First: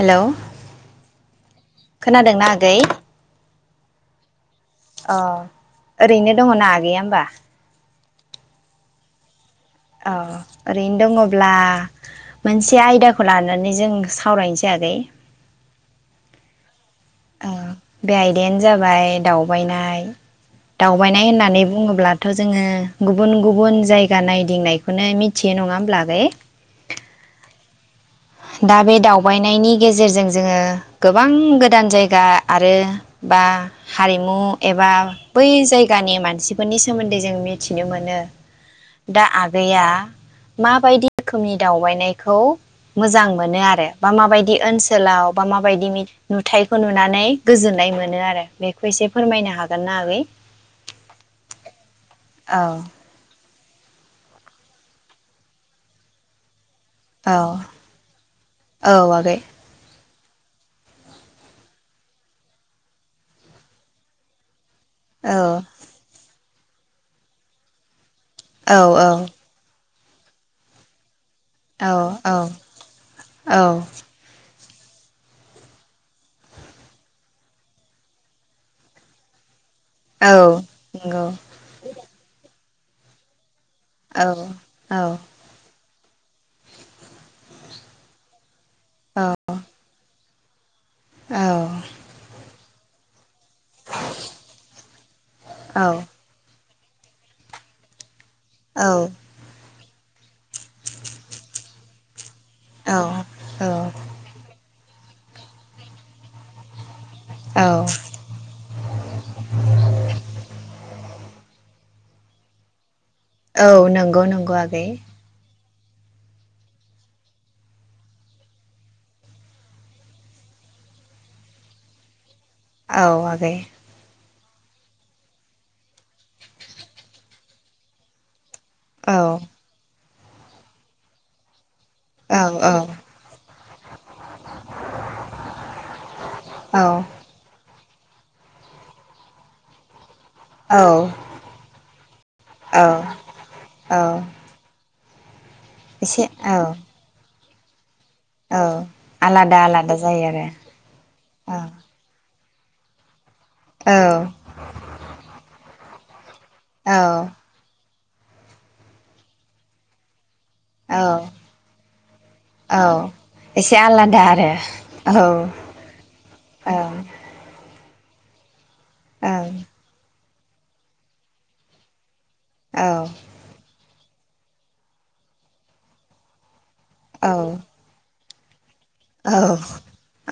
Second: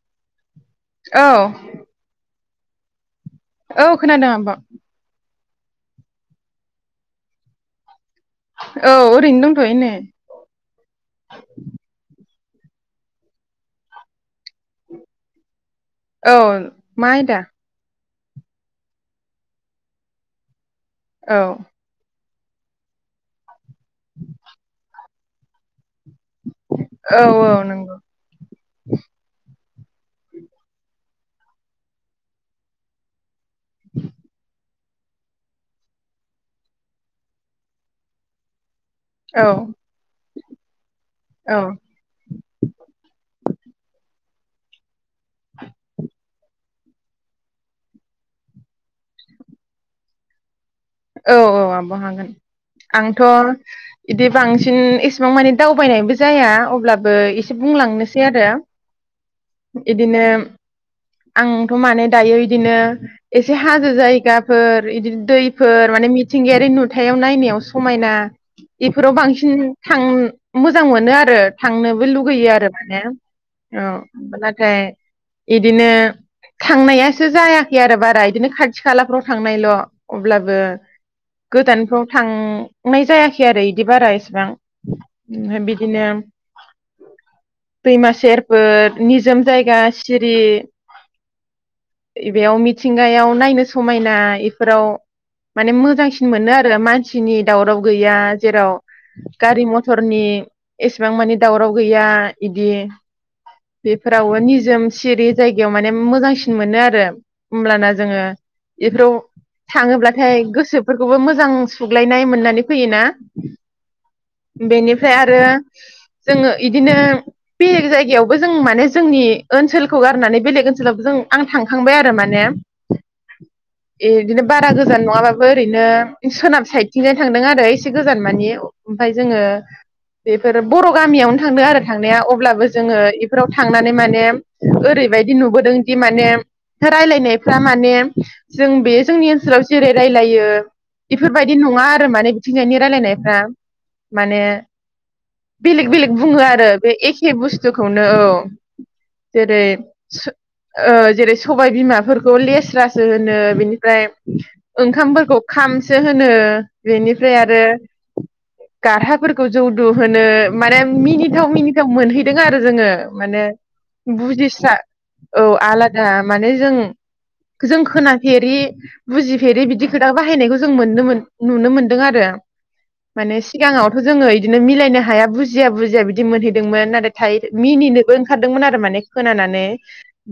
Hello औ खोनादोंना? गै [inaudible] औ खोनादों आब'। अ ओरैनो दङना आगैया होमबा? औ ओरैनो दंथ औ ओरैनो दङब्ला मोनसे आयदाखौ लानानै जों सा सावरायनोसै आगै औ मा आइदा? ओ बे आयदायानो जाबाय दावबायनाय दावबायनाय औ होननानै बुङोब्ला थ'जोङो गुबन-गुबुन जायगा नायदिंनायखौनो मिथ थियो नङा होमब्ला आगै औ-औ नंगौ दा बे दावबायनायनि गेजेरजों जोङो गोबां गोदान जायगा आरो बा हारिमु एबा बै जायगानि मानसिफोरनि सोमोन्दै जों मिथिनो मोनो दा औ आगैया माबायदि रोखोमनि औ दावबायनायखौ मोनो आरो बा माबायदि ओनस सोलाव बा माबायदि मिथ नुथाइ खौ नुनानै गोजोननाय मोनो आरो बेखौ एसे फोरमायनो हागोन ना आगै औ औ आब' हागोन औ आंथ' बिदि बांसिन एसेबां माने दावबायनायबो जाया ब्लाबो एसे औ बुंलांनोसै आरो औ आगै बिदिनो आंथ' माने दायो बिदिनो एसे हाजो जायगाफोर दि औ दै फोर माने मिथिंगायारि नुथायाव नायनायाव समायना औ बेफोराव बांसिन थां मोजां मोनो आरो थांनोबो औ लुगैयो आरो माने औ ओमफ्राय बिदिनो थांनायासो जायाखै आरो बारा बिदिनो खाथि खालाफ्राव थांनायल' औ अब्लाबो नंगौ गोदानफ्राव थां नाय जायाखै आरो बिदि बिदि बारा औ औ एसेबां बिदिनो दैमा सेर फोर निजोम जायगा सिरियै औ थिंगायाव नायनो समायना एफोराव माने मोजांसिन मोनो आरो मानसिनि दावराव गैया जेराव गारि म थरनि एसेबां मानि दावराव गैया इदि औ बेफोरावबो निजोम सिरि जायगायाव माने मोजांसिन मोनो आरो होमब्लाना जोङो एफोराव नाथाय गोसोफोरखौबो मोजां सुग्लायनाय मोननानै फैयोना औ नंगौ नंगौ आगै बेनिफ्राय आरो जोङो इदिनो बेलेग जायगायावबो जों माने जोंनि ओनसोलखौ गारनानै बेलेग ओनसोलावबो जों आं थांखांबाय आरो माने औ आगै इदिनो बारा गोजान नङाबाबो ओरैनो सोनाब साइडथिंजाय थांदों आरो एसे गोजान माने ओमफाय औ जोङो बेफोर बर' गामियावनो थांदों आरो थांनाया अब्लाबो जोङो औ एफोराव थांनानै माने ओरैबायदि नुबोदोंदि माने औ रायज्लायनायफ्रा माने जों बे जोंनि ओ नसोलाव जेरै रायलायो औ [unintelligible] एफोरबायदि नङा आरो माने बिथिंजायनि औ रायलायनायफ्रा औ माने बेलेग बेलेग एसे बुङो आरो औ बे एखे बुस् थुखौनो औ आलादा जेरै आलादा जायो औ जेरै सबाय आरो बिमाफोर खौ लेस्रासो हो नो बिनिफ्राय औ ओंखामफोरखौ खामसो होनो औ बेनिफ्राय आरो गाराफोरखौ जौदु होनो माने औ औ मिनिथाव मिनिथाव मोनहैदों आरो जोङो औ माने एसे आलादा बुजिस्रा औ आरो आलादा माने जों औ ओं जोंखौ खोनफेरि बुजिफेरो बिदि खोथा बाहायनायखौ जों मोन नुनो मोनदों आरो। ओं औ माने सिगांआव जोङो बिदिनो मिलायनो हाया बुजिया बुजिया बिदि मोनहै दोंमोन नाथाय मिनिनो ओंखारदोंमोन। औ औ खोनानानै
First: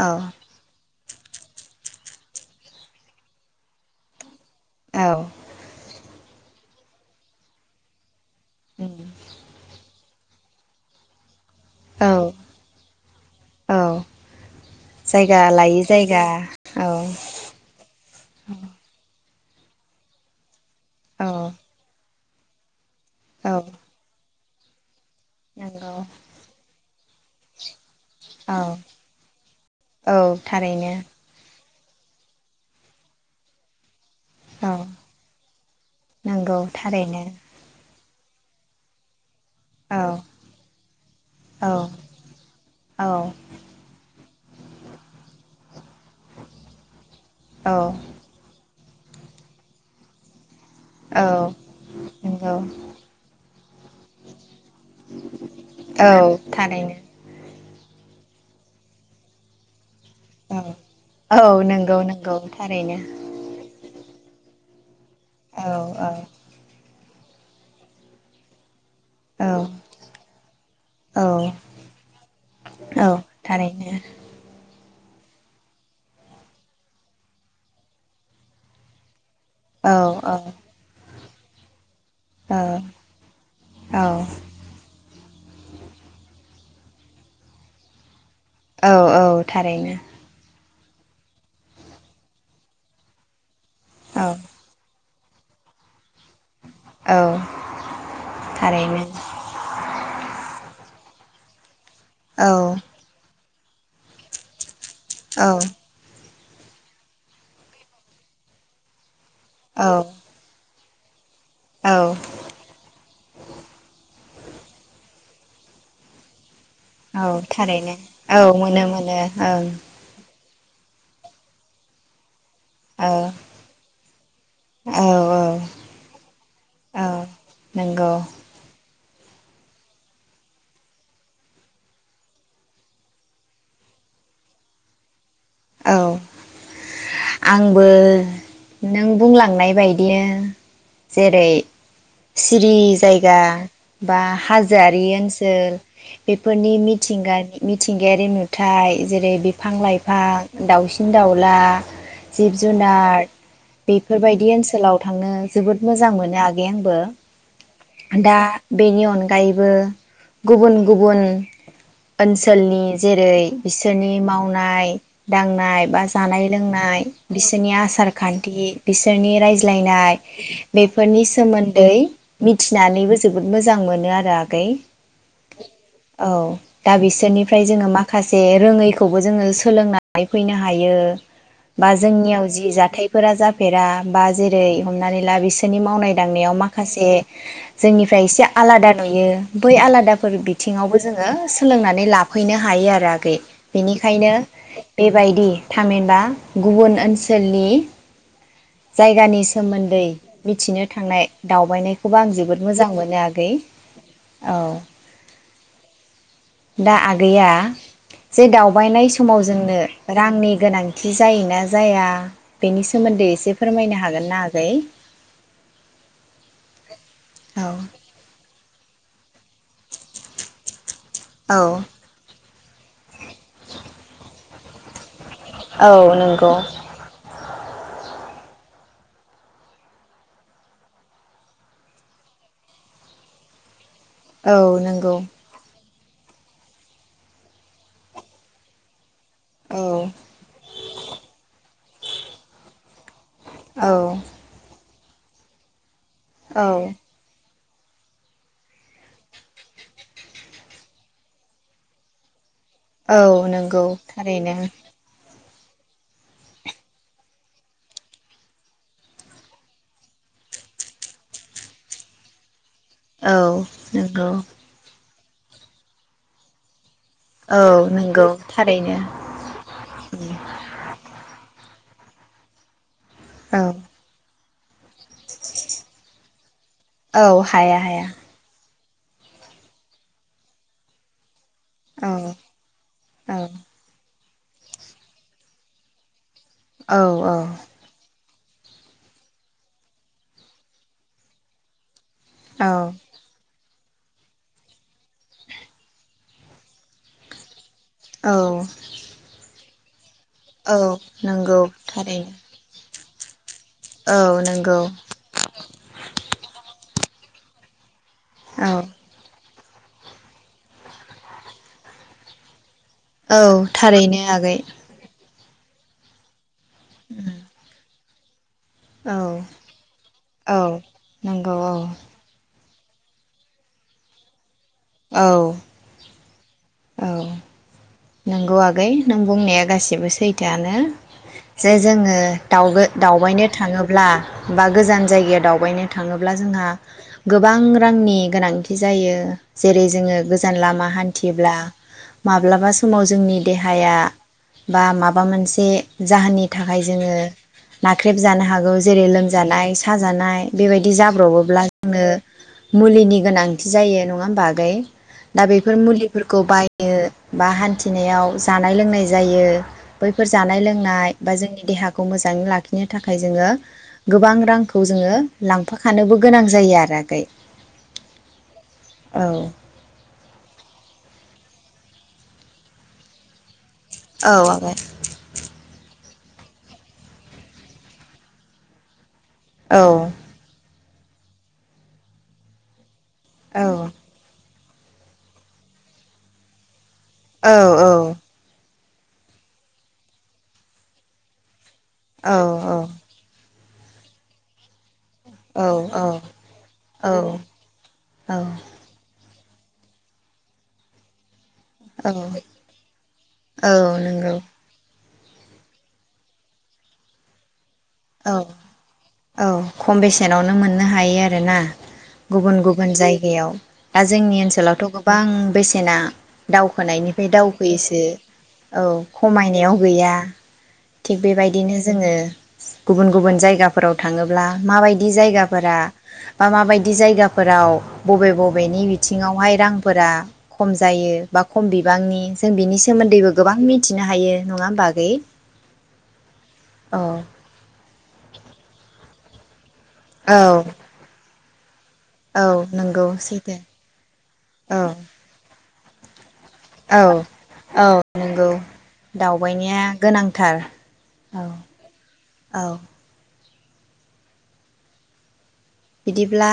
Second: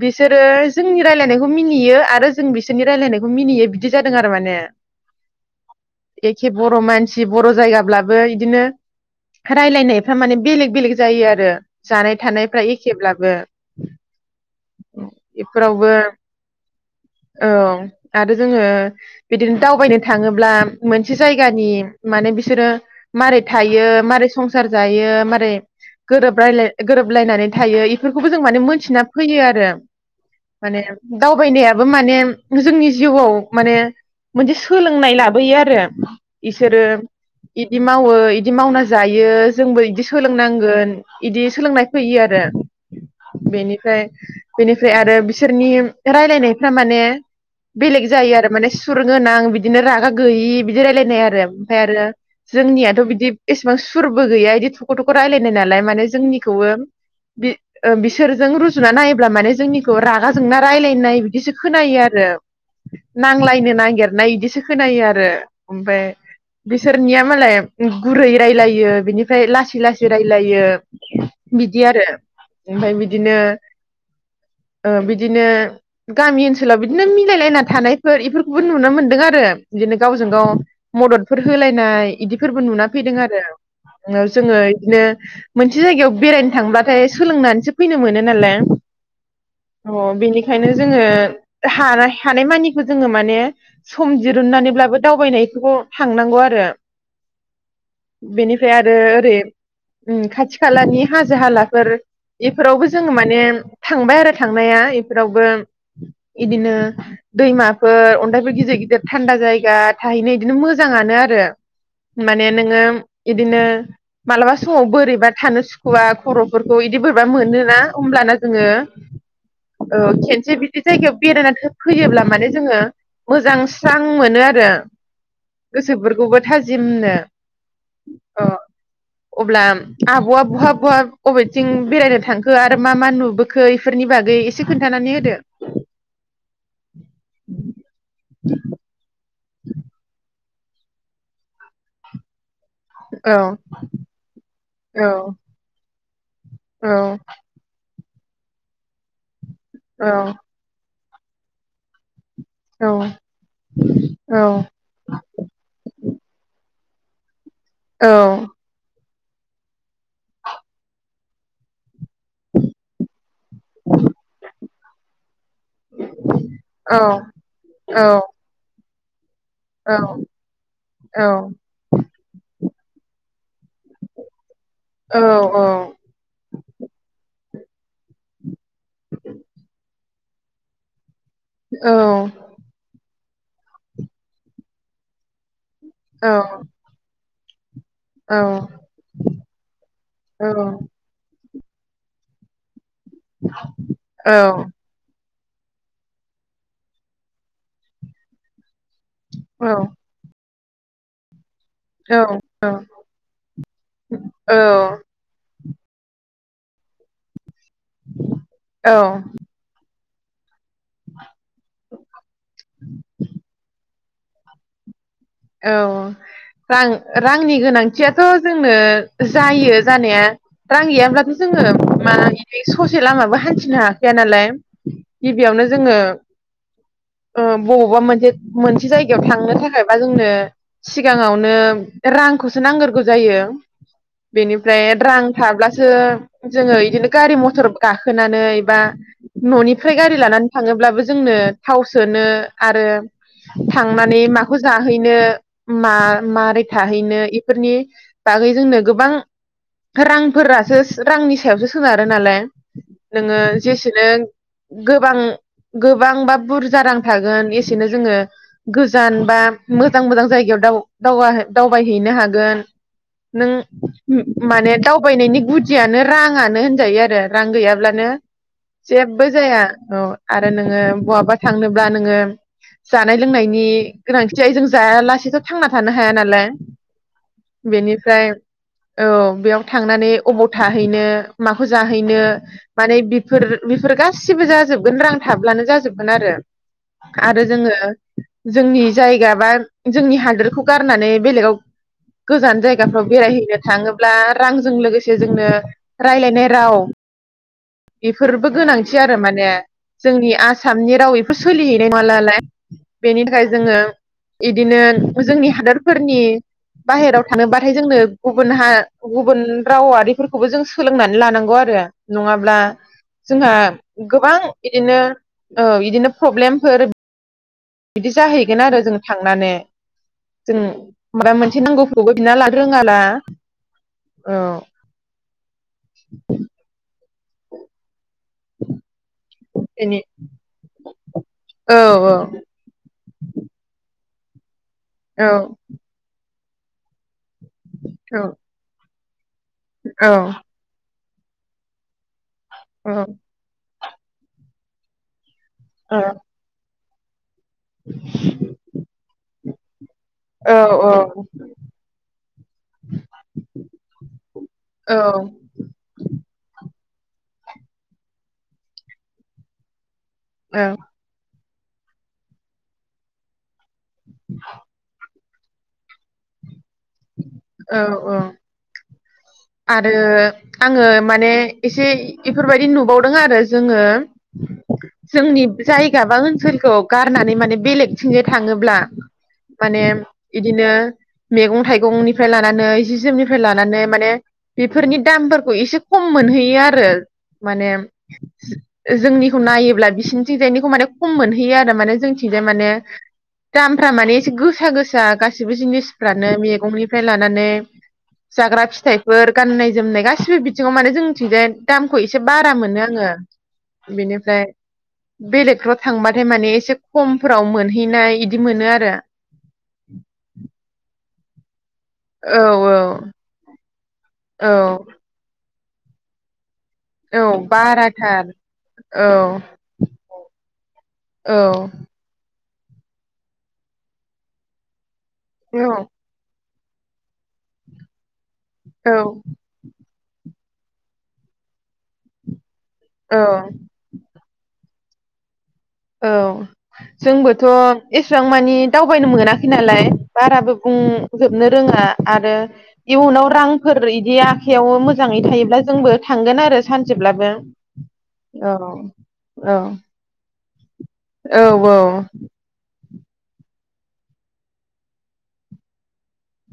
बिसोरो जोंनि रायजलायनायखौ मिनियो आरो जों बिसोरनि रायज्लायनायखौ मिनियो। बिदि जादों आरो माने। औ। एखे बर' मानसि बर' जायगाब्लाबो बिदिनो रायलायनाय बोला माने बेलेग बेलेग जायो आरो। औ जानाय थानायफ्रा एखेब्लाबो औ जायगा लायै बेफोरावबो जायगा औ औ आरो जोङो बिदिनो दावबायनो थाङोब्ला मोनसे औ जायगानि माने बिसोरो मारै औ थायो मारै संसार जायो। मारै नंगौ गोरोब रायलाय गोरोबलायनानै थायो। बेफोरखौबो जों औ माने मोनथिना फैयो आरो औ माने थारैनो दावबायनाया माने जोंनि जिउआव माने मोनसे औ सोलोंनाय लाबोयो आरो नंगौ बिसोरो थारैनो बिदि मावो। बिदि मावना जायो। जोंबो औ बिदि सोलोंनांगोन बिदि औ सोलोंनाय फैयो आरो औ बेनिफ्राय बेनिफ्राय आरो बिसोरनि रायलायनायफ्रा माने औ बेलेग जायो आरो माने सुर गोनां बिदिनो रागा गैयि। बिदि रायलायनाय औ आरो ओमफाय आरो नंगौ जोंनियाथ' बिदि एसेबां सुरबो गैया बिदि थख' थख' रायलायनाय नालाय माने औ जोंनिखौबो थारैनो बि ओ बिसोरजों रुजुना नायोब्ला माने जोंनि खौ रागा जोंना औ रायलायनाय बिदिसो औ खोनायो नंगौ आरो। नंगौ थारैनो नांलायनो नांगेर नाय इदिसो खोनायो आरो औ रो ओमफाय औ सोरनिया मालाय गुरै रायलायो। बिनिफ्राय औ लासै लासै रायलायो औ बिदि आरो ओमफाय औ बिदिनो थारैनो ओ बिदिनो गामि ओनसोलाव बिदिनो मिलायलायना थानायफोर बेफोरखौबो नुनो मोन्दों आरो। औ बिदिनो गावजों औ गाव मदद फोर होलायनाय बिदि फोरबो औ नुना फैदों औ आरो जोङो बिदिनो मोनसे जायगायाव बेरायनो थांबाथाय सोलोंनानैसो फैनो मोनो। नालाय औ औ थारैनो अ बेनिखायनो जोङो हानाय थानाय मानिखौ जोङो माने सम औ दिरुननानैब्लाबो दावबायनायखौ थांनांगौ आरो औ बेनिफ्राय आरो थारैनो ओरै उम खाथि खालानि हाजो हालाफोर औ बेफोरावबो जोङो माने थांबाय आरो थांनाया एफ फोरावबो औ औ इदिनो दैमाफोर अन्थाइबो गिदिर गिदिर थान्दा जायगा थाहैनो इदिनो मो मोजाङानो आरो। औ माने नोङो इदिनो मालाबा समाव बोरैबा थानो सुखुवा खर' फोरखौ इदि औ बोरैबा मोनोना थारैनो ओमब्लाना औ जोङो मोनो मोनो ओं ओ खेन जे बिदि जायगायाव बेरायनानै होयोब्ला माने जोङो औ मोजां स्रां मोनो आरो औ औ गोसोफोरखौबो औ थाजिमनो नंगौ अ। अब्ला आब'आ बहा बहा बबेथिं बेरायनो थांखो आरो मा मा नुबोखो इफोरनि बागै एसे खोन्थानानै होदो। औ आंबो नों बुंलां नाय बायदिनो जेरै सि सिरि औ जायगा बा हाजोआरि औ ओनसोल बेफोरनि औ मिथिंगानि मि मिथिंगायारि नुथाय जेरै बि बिफां लाइफां औ दाउसिन दाउला जिब जुनार औ बेफोरबायदि ओनसोलाव थांनो जोबोद मोजां मोनो आगै आं बो दा रां बेनि अन गायैबो गुबुन गुबुन ओनसोलनि जेरै बिसोरनि मावनाय दांनाय बा जानाय लोंनाय बिसोरनि आसार खान्थि बिसोरनि रायज्लायनाय बेफोरनि सोमोन्दै मिथिनानैबो जोबोद मोजां मोनो आरो आगै औ दा बिसोरनि फ्राय जोङो माखासे रोङैखौबो जोङो सोलोंना फैनो हायो बा जोंनियाव जि जाथाय फोरा जाफेरा बा जेरै हमनानै ला बिस सोरनि मावनाय दांनायाव माखासे जोंनिफ्राय एसे आलादा नुयो बै आलादाफोर बिथिङावबो जोङो सो सोलोंनानै लाफैनो हायो आरो बिनिखायनो बायदि थामहिनबा गुबुन ओनसोलनि जायगानि सोमोन्दै मिथिनो थांनाय दावबायनायखौबो आं जोबोद मोजां मोनो आगै औ । दा आगैया जे दावबायनाय समाव जोंनो रांनि गोनांथि जायोना जाया बेनि सोमोन्दै एसे फोरमायनो हागोन हागोन ना आगै औ रां। रांनि औ गोनांथियाथ जोंनो जायो जानाया रां गैयाबा थ जोङो औ मानि बे ससे लामाबो हान्थिनो हाखाया नालाय गिबियावनो जोङो औ नंगौ ओ बबावबा मोनसे मोनसे जायगायाव थांनो थाखाय बा जोंनो सिगाङावनो रांखौसो नांगोरगौ जायो औ बेनिफ्राय नंगौ रां थाब्लासो जोङो बिदिनो गारि मथर गाखोनानैबा औ ननिफ्राय गारि लानानै थाङोब्लाबो जोंनो थाव सोनो आरो थांनानै औ माखौ माहैनो मा माबारै औ थाहैनो फोरनि बागै जोंनो गोबां रांफोरासो रांनि सायावसो सोनारो नालाय। नोङो औ नंगौ जेसेनो थारैनो गोबां गोबां बा बुरजा रां थागोन एसेनो जोङो गोजान बा मोजां मोजां जायगायाव दावबायहैनो हागोन औ नों नंगौ माने दाउ थाबायनायनि गुदियानो राङानो होनजायो आरो रां औ गैयाब्लानो नंगौ थारैनो जेबो जाया औ आरो नोङो बहाबा थांनो बा नोङो। जानाय लोंनायनि औ गोनांथि। जाय जों जायालासेथ' थांना थानो हाया नालाय। औ हाया हाया। बेनिफ्राय औ बेयाव थांनानै अबाव थाहैनो माखौ जाहैनो औ माने औ बेफोर बेफोर गा सिबो जाजोबगोन रां थाब्लानो जाजोबगोन आरो। औ आरो औ जोङो जोंनि जायगा बा जोंनि हादोरखौ गारनानै बेलेगाव गोजान औ जायगाफ्राव बेरायहैनो थाङोब्ला रांजों लोगोसे जोंनो रायज्लायनाय राव। बेफोरबो औ गोनांथि आरो माने। जोंनि औ आसामनि राव बेफोर नंगौ सोलिहैनाय थारैनो नंलाना। बेनि थाखाय जोङो औ बिदिनो नंगौ जोंनि हादरफोरनि बाहेराव थांनोबाथाय जोंनो गुबुन हा औ गुबुन रावारिफोरखौबो जों सोलोंनानै लानांगौ आरो नङाब्ला जोंहा औ थारैनो गोबां आगै बिदिनो औ बिदिनो प्रब्लेम फोर बिदि जाहैगोन आरो । जों औ थांनानै औ जों माबा नंगौ मोनसे औ नांगौखौबो बिना लानो रोङा ना औ। औ । औ । नांगौ आगै नों बुंनाया बेनि गासिबो सैथोआनो औ जे औ जोङो दाउ दावबायनो थाङोब्ला बा गोजान जायगायाव दावबायनो थाङो अब्ला जोंहा गोबां रांनि गोनांथि जायो। जेरै जोङो गोजान लामा हान थिब्ला माब्लाबास समाव जोंनि देहा हाया बा माबा मोनसे औ ए जाहोननि थाख हाय जोङो। नाख्रेबजानो हागौ जेरै लोमजानाय साजानाय बेबायदि जाब्रबोब्ला जोंनो मुलिनि गोनांथि जायो नङा होमबा आगै दा बेफोर मुलिफोरखौ बाय यो बा हान थिनायाव जानाय लोंनाय जायो। बैफोर जानाय औ लोंनाय बा जोंनि देहाखौ मोजाङै लाखिनो थाखाय जोङो गोबां रांखौ जोङो लांफाखानोबो गोनां जायो आरो औ औ। आगै औ आरो आङो माने एसे इफोरबायदि नुबावदों आरो जोङो औ आगै जोंनि जाय गाबा ओनसोलखौ गारनानै माने बेलेगथिंजाय थाङोब्ला माने औ इदिनो मैगं थाइगंनिफ्राय लानानै जि जोमनिफ्राय औ लानानै माने बेफोरनि दामफोरखौ एसे खम मोनहैयो आरो। माने औ जोंनिखौ नायोब्ला बिसिनिथिंजायनिखौ माने खम मोनहैयो आ माने औ जोंथिंजाय माने दामफ्रा माने एसे गोसा गोस गोसा गासिबो औ जिनिसफ्रानो मैगंनिफ्राय लानानै औ जाग्रा फिथाइ गाननाय जोमनाय गासिबो बिथिङाव माने जोंनिथिंजाय दामखौ औ एसे बारा मोनो आङो औ नंगौ बेनिफ्राय बेलेगफ्राव थांबाथाय माने एसे कमफोराव मोन औ औ खम बेसेनावनो मोननो हायो आरो रोना। गुबुन औ गुबुन जायगायाव दा जोंनि औ ओनसोलावथ' गोबां बेसे सेना औ दावखोनायनिफ्राय दावखोयोसो बाराथार औ खमायनायाव गैया थिग औ बेबायदिनो जोङो गुबुन गुबुन जायगाफोराव थाङोब्ला माब बायद दि जायगाफोरा औ मा माबायदि जायगाफोराव बबे बबे बेनि औ बिथिङावहाय रांफोरा खम जायो बा खम बिबांनि जों बिनि सोमोन्दैबो औ गोबां मिथिनो हायो। नङा होमबा आगै? औ औ जोंबोथ' एसेबां मानि दावबायनो मोनाखै नालाय। औ बारबो बुंजोब नो रोङा। आरो औ नंगौ इयुनाव सैथो रांफोर बिदि आखयाव औ मोजाङै थायोब्ला जोंबो थांगोन आ औ औ नंगौ औ दावबायनाया गोनां थार। औ औ। बिदिब्ला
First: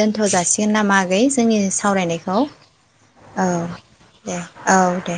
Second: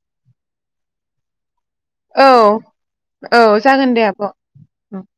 दोनथ' जासिगोन नामा? आगै जोंनि औ सावरायनायखौ औ दे औ दे।